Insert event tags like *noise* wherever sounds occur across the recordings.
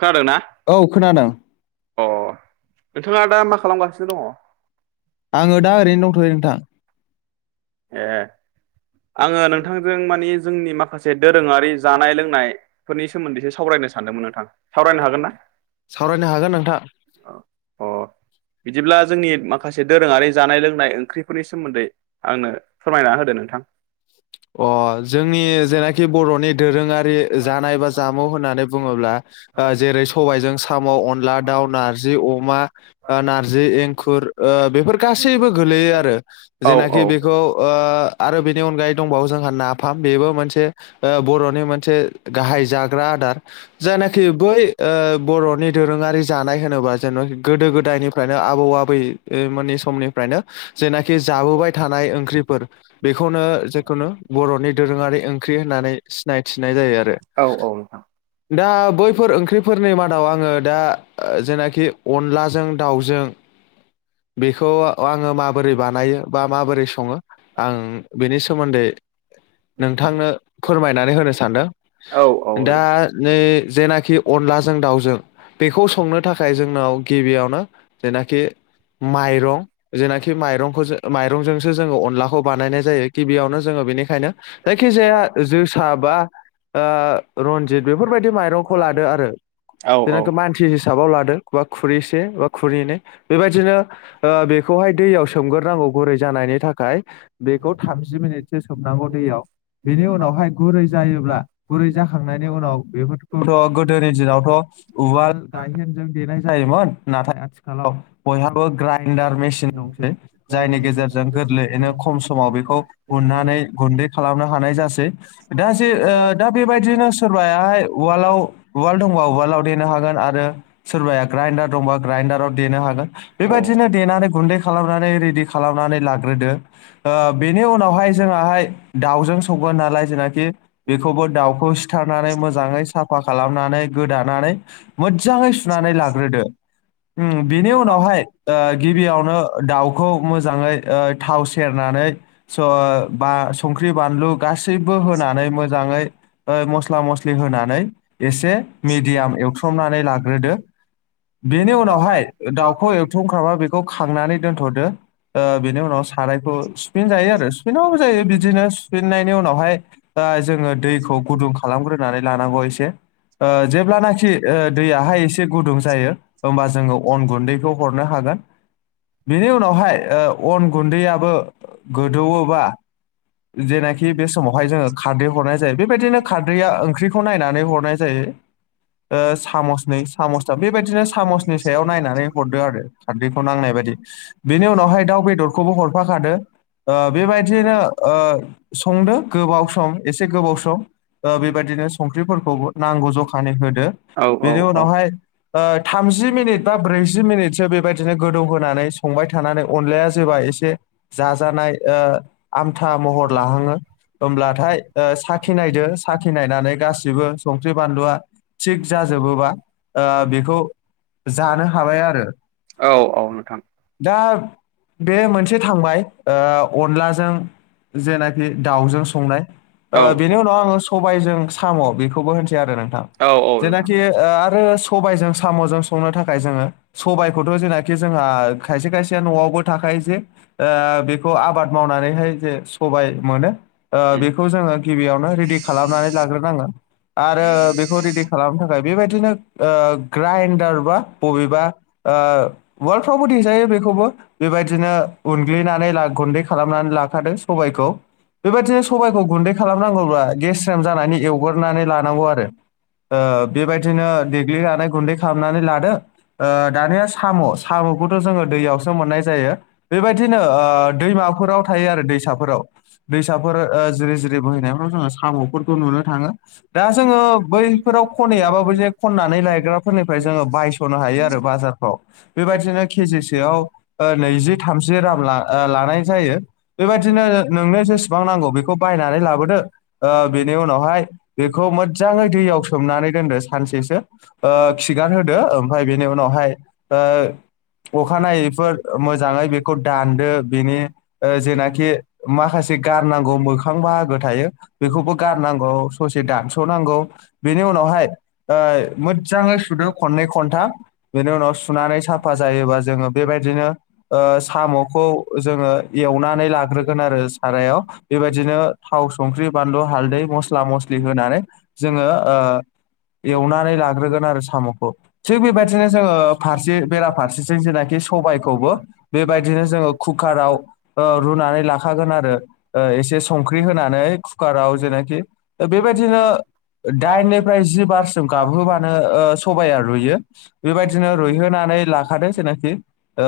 खोनादों ना औ खोनादों अ नोंथाङा दा मा खालामगासिनो दङ? आङो दा ओरैनो दंथ'यो नोंथां। ए आङो नोंथां जों मानि जोंनि माखासे दोरोङारि जानाय लोंनायफोरनि सोमोन्दैसो सावरायनो सानदोंमोन नोंथां। सावरायनो हागोन ना? सावरायनो हागोन नोंथां अ। बिदिब्ला जोंनि माखासे दोरोङारि जानाय लोंनाय ओंख्रिफोरनि सोमोन्दै आंनो फोरमायना होदो नोंथां। अ जोंनि जेनाखि बर'नि दोरोङारि जानाय बा जामुं होननानै बुङोब्ला ओ जेरै सबायजों साम' अनला दाउ नारजि अमा ओ नार्जि एंखुर ओ बेफोर गासैबो गोलैयो आरो औ औ जेनाखि बे खौ ओ आरो बेनि अनगायै दंबावो जोंहा नाफाम बेबो मोनसे ओ बर'नि मोनसे गाहाय जाग्रा आदार जायनाखि बै ओ बर'नि दोरोङारि जानाय होनोबा जेन' गोदो गोदायनिफ्रायनो आबौ आबै ओ मोनि समनि फ्रायनो जेनाखि जाबोबाय थानाय ओंख्रिफोर बेखौनो जों खौनो बर'नि दोरोङारि ओंख्रि होननानै सिनायथिनाय जायो आरो। औ औ नोंथां दा बैफोर ओंख्रिफोरनि मादाव आङो दा ओ जेनाखि अनलाजों दाउजों बेखौ आङो माबोरै बानायो माबोरै सङोआं बेनि सोमोन्दै नोंथांनो फोरमायनानै होनो औ औ सानदों दा औ नै जेनाखि अनलाजों दाउजों बेखौ संनो थाखाय जोंनाव गिबियावनो जेनाखि माइरं जेनाखि माइरंखौसो माइरंजोंसो जोङो अनलाखौ बानायनाय जायो। गिबियावनो जोङो बेनिखायनो जायखिजाया जोसा बा ओ रन्जित बेफोरबायदि माइरंखौ लादो आरो औ जेनाखि मानसि हिसाबाव लादो। बा खुरैसे बा खुरैनै बेबायदिनो ओ बेखौहाय दैयाव सोमगोरनांगौ गुरै जानायनि थाखाय बेखौ थामजि मिनिट से सोबनांगौ दैयाव बेनि उनावहाय गुरै जायोब्ला गुरै जाखांनायनि उनाव बेफोर थ' गोदोनि दिनावथ' उवाल गायह जों देनाय जायोमोन नाथाय आथिखालाव बयहाब बो ग्राइडार मेसिन दंसै जायनि गेजेरजों गोरलैयैनो खम समाव बेखौ उननानै गुन्दै खालामनो हानाय जासै दा जे ओ दा बेबायदिनो सोरबायाहाय उवालआव उवाल दंबा उवालाव देनो हागोन आरो सोरबाया ग्राइडार दंबा ग्राइडाराव देनो हागोन बेबायदिनो देनानै गुन्दै खालामनानै रेडि खालामनानै लाग्रोदो। ओ बेनि उनावहाय जोंहाय दाउजों नालाय जेनाखि बेखौबो दाउखौ सिथारनानै मोजाङै साफा खालामनानै गोदानानै मोदजाङै लाग्रोदो बेनिउनावहाय गिबियावन नो दाउखौ मोजाङै थाव सेरनानै स बा संख्रि बानलु गासैबो होनानै मोजाङै ओ मस्ला मस्लि स्लि होनानै एसे मिडियाम एवस्रमनानै लाग्रोदो। बेनि उनावहाय दाउखौ एवथुमख्राबा बेखौ खांनानै दोन्थ'दो। ओ बिनि उनाव सारायखौ सुफिन जायो आरो सुफिनो जायो बिदिनो सुफिननायनि उनावहाय ओ जोङो दैखौ गुदुं खालामग्रोनानै लानांगौ एसे। ओ जेब्लानाखि दैयाहाय एसे गुदुं जायो होमबा जोङो अन गुन्दैखौ हरनो हागोन बेनि उनावहाय ओ अन गुन्दैयाबो गोदौवोबा जेनाखि बे समावहाय जोङो खारदै हरनाय जायो बेबायदिनो खारदैया ओंख्रिखौ नायनानै हरनाय जायो। ओ सामसनै सामथाम बेबायदिनो सामसनि सायाव नायनानै हरदो आरो खारदैखौ नांनाय बाददि। बेनि उनावहाय दांव बेदरखौबो हरफाखाद ओ बेबायदियैनो ओ संदो गोबाव सम एसे गोबाव सम। ओ बेबायदिनो संख्रिफोरखौ नांगौ जखानि होदो औ बेनि उनावहाय ओ थामजि मिनिट बा ब्रैजि मिनिटसो बेबायदिनो गोदौ होनानै संबाय थानानै अनलाया जेबा एसे से जाजानाय ओ आमथा महर लाहङो होमब्लाथाय ओ साखि नायदो साखि नायनानै गासैबो संख्रि बानलुआ थिग जाजोबोबा ओ बेखौ जानो हाबाय आरो औ औ नोंथां दा बे मोनस से थांबाय ओ‌ अनलाजों जेनाखि दाउजों संनाय। ओ औ बेनि उनाव आङो सबायाइजों साम' बेखौबो होनसै आरो नोंथां औ औ नोंथां जेनाखि ओ आरो सबायजों साम'जों संनो थाखाय जोङो सबायाइखौथ' जेनाखि जोंहा खायसे खायसेया न'आवबो थाखायो जे ओ बेखौ आबाद मावनानैहाय जे सबाय मोनो ओ बेखौ जोङो गिबियावनो रेडि खालामनानै लाग्रोनांगोन। आरो बेखौ रेडि खालामनो थाखाय बेबायदिनो ओ ग्राइडार बा बबेबा ओ उआडफ्रावबो देजायो बेखौबो बेबायदिनो उनग्लिनानै ला गुन्दै खालामनानै लाखादों सबायखौ बेबायदिनो सबबायखौ गुन्दै खालामनांगौब्ला एवग्रनानै लानांगौ आरो। ओ बेबायदिनो देग्लिनानै गुन्दै खालामनानै लादो ओ दानिया साम' साम'खौथ' जोङो दैयावसो मोननाय जायो बेबायदिनो। ओ दैमाफोराव थायो आरो दैसाफ फोराव दैसाफोर ओ जिरि जिरि बोहैनायफोराव जोङो साम'फोरखौ नुनो थाङो। दा जोङो बैफोराव खनहैयाबा बै जे खननानै लायग्राफोरनिफ्राय जोङो बायस'नो हायो आरो बाजारफ्राव बेबायदिनो केजिसेयाव ओ नैजि थामजि रां लानाय ओ जायो। बेबायदिनो नो-नोंनो जेसेबां नांगौ बेखौ बायनानै लाबोदो, ओ बिनि उनावहाय बेखौ मोजाङै दैयाव सोमनानै दोनदो सानसेसो ओ खिगार होदो ओमफ्राय बेनि उनावहाय ओ अखानायैफोर मोजाङै बेखौ दानदो। बेनि ओ जेनाखि माखासे गारनांगौ मोखां बाहागो थायो बेखौबो गारनांगौ। ससे दानस' नांगौ। बेनि उनावहाय ओ मोदजाङै सुदो खननै खनथाम। बेनि उनाव सुनानै साफा जायोबा जोङो बेबायदिनो ओ साम'खौ जोङो एवनानै लाग्रो *unintelligible* आरो सारायाव बेबायदिनो थाव, संख्रि, बानलु, हालदै, मस्ला मस्लि होनानै जोङो ओ एवनानै लाग्रोगोन आरो साम'खौ। थिग बेबायदिनो जोङो फारसे बेराफारसेथिं जेनाखि सबायखौबो बेबायदिनो जोङो कुखाराव ओ रुनानै ला खागोन आरो ओ एसे संख्रि होनानै, कुकाराव जेनाखि बेबायदिनो दाइननिफ्राय जि बारसिम गाबहोबानो ओ सबाया रुइयो। बेबायदिनो रुइ होनानै लाखादों जेनाखि ओ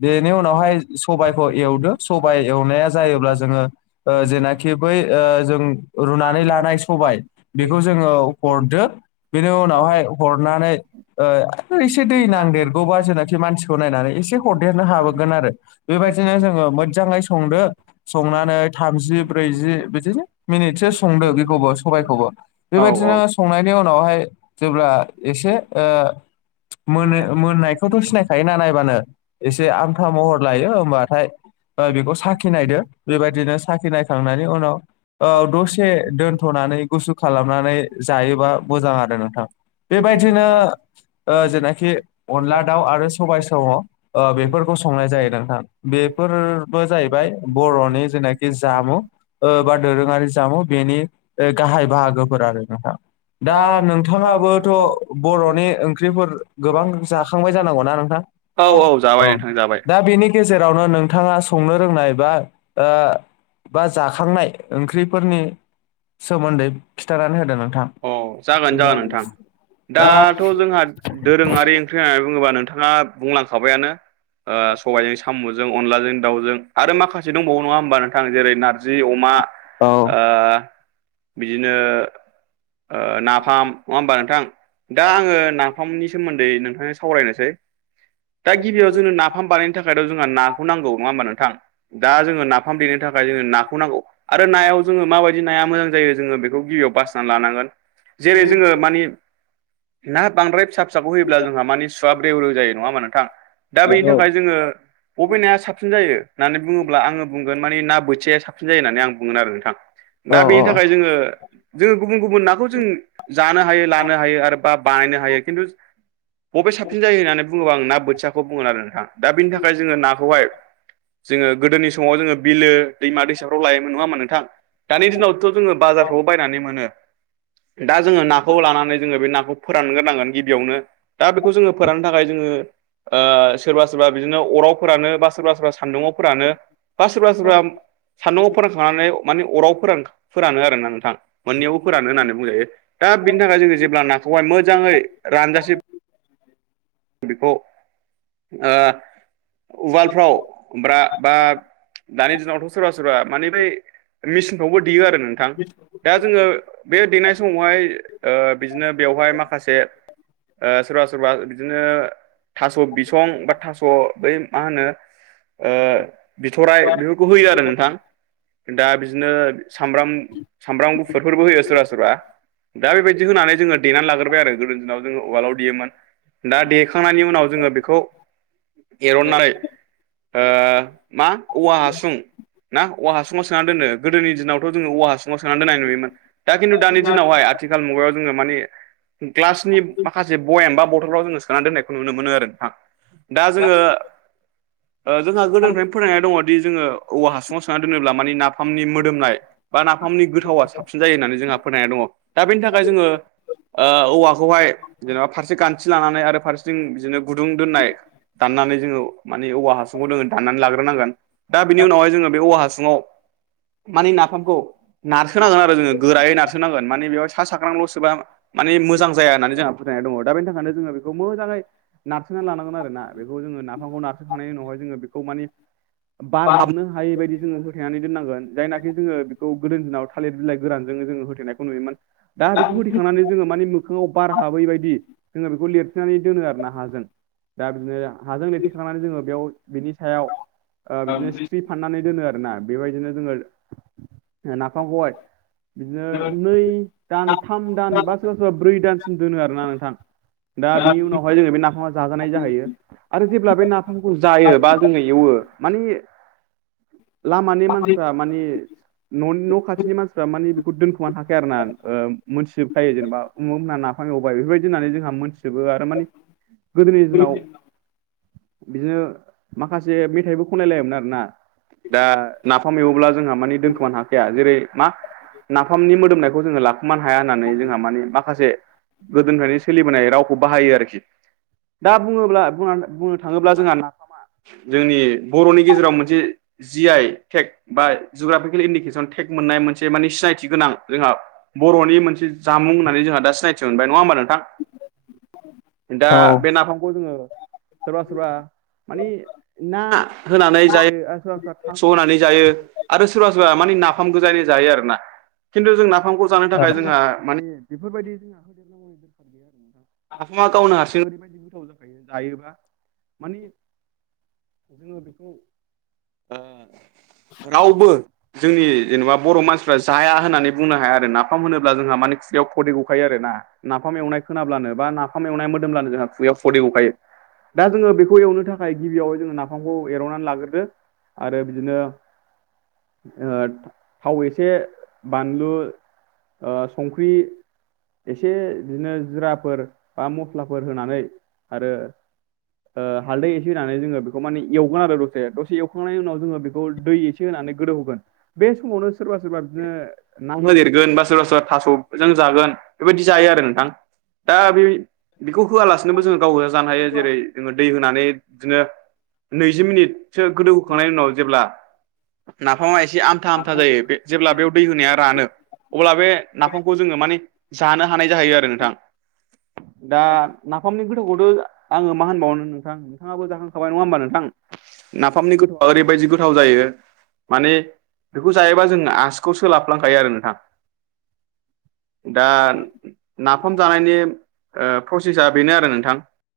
बेनि उनावहाय सबाइखौ एवदो सबाइ एवनाया जायोब्ला जोङो ओ जेनाखि बै ओ जों रुनानै लानाय सबाय बेखौ जोङो हरदो। बेनि उनावहाय हरनानै ओ एसे दै नांदेरगौबा जेनाखि मानसिखौ नायनानै एसे हरदेरनो हाबोगोन आरो। बेबायदिनो जोङो मोदजाङै संदो संनानै थामजि ब्रैजि बिदिनो मिनिटसो संदो बेखौबो सबायखौबो। औ औ बेबादिनो संनायनि उनावहाय जेब्ला एसे ओ मोनो मोननायखौथ' ‌सिनाखायोना नायबानो एसे आमथा महर लायो होमबाथाय ओ बेखौ साखि नायदो। बेबायदिनो साखि नायखांनायनि उनाव ओ दसे दोनथ'नानै गुसु खालामनानै जायोबा मोजां आरो नोंथां। बेबायदिनो ओ जेनाखि अनला दाउ आरो सबाय सम' ओ बेफोरखौ संनाय जायो नोंथां। बेफोरबो जाहै बाय बर'नि जेनाखि जामु। ओ बा दोरोङारि जामु बेनि ओ गाहाय बाहागोफोर आरो नोंथां। दा नोंथाङाबोथ' बर'नि ओंख्रिफोर गोबां जाखांबाय जानांगौना नोंथां? औ। जाबाय ओ नोंथां जाबाय दा बेनि गेजेरावनो नोंथाङा संनो फोरोंनाय बा ओ बा जाखांनाय ओंख्रिफोरनि सोमोन्दै खिन्थानानै होदो नोंथां। अ जागोन जागोन नोंथां, दाथ' जोंहा दोरोङारि होननानै बुङोब्ला नोंथाङा बुंलांखाबायानो। ओ सबायजों साम'जों, अनला जों दावउजों आरो माखासे दंबावो नङा होमबा नोंथां जेरै नारज जि अमा औ ओ बिदिनो ओ नाफाम नङा होमबा नोंथां? दा आङो ना फामनि सोमोन्दै नोंथांजों सावरायनोसै। दा गिबियाव जोंनो ना नाफाम बानायनो थाखायथ' जोंहा नाखौ नांगौ नङा होमबा नोंथां? दा जोङो नाफाम देनो थाखाय जोङो नाखौ नांगौ। आरो नायाव जोङो माबायदि नाया मोजां जायो जोङो बेखौ गिबियाव बासिनानै लानांगोन। जेरै जोङो मानि ना बांद्राय फिसा फिसाखौ होयोब्ला जोंहा मानि सुवा ब्रेव ब्रेव जायो नङा होमबा नोंथां? दा बेनि थाखाय जोङो बबे नाया साबसिन जायो होननानै बुङोब्ला आङो बुंगोन माने ना बोथिया साबसिन जायो होननानै आं बुंगोन आरो नोंथां। औ दा औ बेनि थाखाय जोङो जोङो गुबुन गुबुन नाखौ जों जानो हायो लानो हायो आरो बा बानायनो हायो खिन्थु बबे साबसिन जायो होननानै बुङोब्ला आं ना बोथियाखौ बुंगोन आरो नोंथां दा बिनि थाखाय जोङो नाखौहाय जोङो गोदोनि समाव जोङो बिलो दैमा दैसाफ्राव लायोमोन नङा होमबा नोंथां। दानि दिनावथ' जोङो बाजारफ्रावबो बायनानै मोनो दा जोङो नाखौ लानानै जोङो बे नाखौ फोरानग्रो नांगोन गिबियावनो दा बेखौ जोङो फोराननो थाखाय जोङो ओ सोरबा सोरबा बिदिनो अराव फोरानो बा सोरबा सोरबा सान्दुंङाव फोरानो। बा सोरबा सोरबा सान्दुंआव फोरानखांनानै माने अराव फोरान फोरानो आरो ना नोंथां मोननैयावबो फोरानो होननानै। मोजांयै दा बिनि थाखाय जोङो जेब्ला नाखौहाय मोजाङै रानजासे बेखौ ओ उवालफ्राव ब्रा बा दानि दिनावथ' सोरबा सोरबा माने बै मेसिनफ्रावबो देयो आरो नोंथां। दा जोङो बे देनाय समावहाय ओ बिदिनो बेवहाय माखासे ओ सोरबा सोरबा बिदिनो थास' बिसं बा थास' बै मा होनो ओ बिथ'राय बेफोरखौ होयो आरो नोंथां। दा बिदिनो सामब्राम सामब्राम गुफुर फोरबो होयो सोरबा सोरबा। दा बेबायदि होनानै जोङो देनानै लाग्रोबबाय आरो गोदोनि दिनाव जोङो उवालाव देयोमोन। दा देखांनायनि उनाव जोङो बेखौ एरननानै ओ मा औवा हासुं। ना औवा हासुंआव सोनानै दोनो गोदोनि दिनावथ' जोङो औवा हासुंङाव सोनानै दोन्नाय नुयोमोन। दा खिन्थु दानि दिनावहाय आथिखाल मुगायाव जोङो माने ग्लासनि माखासे बयाम बा ब बथलाव जोंडों सोनानै दोन्नायखौ नुनो मोनो आरो नोंथां दा जोङो ओ जोंहा गोदोनिफ्राय फोथायनाय दङ दि जोङो औवा हासुङाव सोंना दोनोब्ला माने नाफामनि मोदोमनाय बा नाफामनि गोथावा साबसिन जायो होननानै जोंहा फोथायनाय दङ दा बेनि थाखाय जोङो ओ औवाखौहाय जेनेबा फारसे गान्थि लानानै आरो फारसेथिं बिदिनो गुदुं दोननाय दाननानै जोङो माने औवा हासुंखौ जोङो दाननानै लाग्रोनांगोन। दा बिनि उनावहाय जोङो बे औवा हासुङाव मानि नाफामखौ नारसोनांगोन आरो जोङो गोरायै नारसोनांगोन मानि बेयावहा सा साग्रांल'सोबा माने मोजां जाया होननानै जोंहा फोथायनाय दङ दा बेनि थाखायनो जोङो बेखौ मोजाङै नारसोननानै लानांगोन आरो ना बेखौ जोङो नाफामखौ नारसोखांनायनि उनावहाय जोङो बेखौ माने बार हाबनो हायै बायदि जोङो होथेनानै दोननांगोन जायनाखि जोङो बेखौ गोदोनि दिनाव थालिर बिलाय गोरानजों जोङो होथेनायखौ नुयोमोन। दा बेखौ होथेखांनानै जोङो माने मोखाङाव बार हाबै बायदि जोङो बेखौ लिरथेनानै दोनो आरो ना हाजों दा बिदिनो हाजों लिरथेखांनानै जोङो बेयाव बिनि सायाव बिदिनो ओ स्ट्रिप फाननानै दोनो आरो ना बेबायदिनो जोङो नाफामखौहाय बिदिनो नै दान थाम दान बा सोरबा सोरबा ब्रै दानसिम दोनो आरोना नोंथां। दा बिनि उनावहाय जोङो बे नाफामा जाजानाय जाहैयो। आरो जेब्ला बे नाफामखौ जायो बा जोङो एवो मानि लामानि मानसिफ्रा मानि न'नि न' खाथिनि मानसिफ्रा मानि बेखौ दोनखुमानो हाखाया आरो ना ओ मोनथिजोबखायो जेनेबा। अमुग मोनहा नाफाम एवबाय बेफोरबायदि होननानै जोंहा मोनथिजोबो आरो मानि गोदोनि दिनाव बिदिनो माखासे मेथाइबो खनलायलायोमोन आरो ना। दा नाफाम एवोब्ला जोंहा माने दोनखोमानो हाखाया जेरै मा नाफामनि मोदोमनायखौ जोंङो लाखुमानो हाया होननानै जोंहा मानि माखासे गोदोनिफ्रायनो सोलिबोनाय रावखौ बाहायो आरोखि दा बुंङोब्ला बुंना थांङोब्ला जोंहा नाफामा जोंनि बर'नि गेजेराव मोनसे जि आइ टेक बा जुग्राफिकेलि इन्डिकेसन टेक मोननाय मोनसे माने सिनायथि गोनां जोंहा बर'नि मोनसे जामुं होननानै जोंहा दा सिनायथि मोनबाय नंङा होमबा नोंथां? दा औ बे नाफामखौ जोंङो सोरबा सोरबा मानि ना होनानै जायो आरो सोरबा सोरबा थास' होनानै जायो आरो सोरबा सोरबा मानि नाफाम गोजायैनो जायो आरो ना खिन्थु जों नाफामखौ जानो ओ थाखाय जोंहा माने बेफोरबादि नाफामा गावनो हारसिं ओरैबायदि गोथाव जाखायो जायोबा माने ओ रावबो जोंनि जेनेबा बर' मानसिफ्रा जाया होननानै बुंनो हाया आरो नाफाम होनोब्ला जोंहा मानि खुगायाव खदै गखायो आरो ना। नाफाम एवनाय खोनाब्लानो बा नाफाम एवनाय मोदोमब्लानो जोंहा खुगायाव खदै गखायो। दा जोंङो बेखौ एवनो थाखाय गिबियावहाय जोंङो नाफामखौ एरननानै लाग्रोदो आरो बिदिनो ओ थाव एसे बानलु ओ संख्रि एसे बिदिनो जिराफोर बा मस्लाफोर होनानै आरो ओ हालदै एसे होनानै जोंङो बेखौ मानि एवगोन आरो दसे दसे एवखांनायनि उनाव जोंङो बेखौ दै एसे होनानै गोदौ होगोन बे समावनो सोरबा सोरबा बिदिनो ना होदेरगोन बा सोरबा सोरबा थास'जों जागोन बेबायदि जायो आरो नोंथां। दा बे बेखौ होआलासिनोबो जोंङो गावा गोजा जानो हायो जेरै जोंङो दै होनानै बिदिनो नैजि मिनिटसो गोदौ होखांनायनि उनाव जेब्ला नाफामा एसे आ मथा आमथा जायो बे जेब्ला बेयाव दै होनाया रानो अब्ला बे नाफामखौ जोंङो माने जानो हानाय जाहैयो आरो नोंथां। दा नाफामनि गोथाखौथ' आंङो मा होनबावनो नोंथां नोंथांङाबो जाखांखाबाय नंङा होमबा नोंथां? नाफामनि गोथावा ओरैबायदि गोथाव जायो। माने बेखौ जायोबा जोंनो आसिखौ सोलाफ्लांखायो आरो नोंथां। दा नाफाम जानायनि ओ प्रसेसा बेनो आरो नोंथां।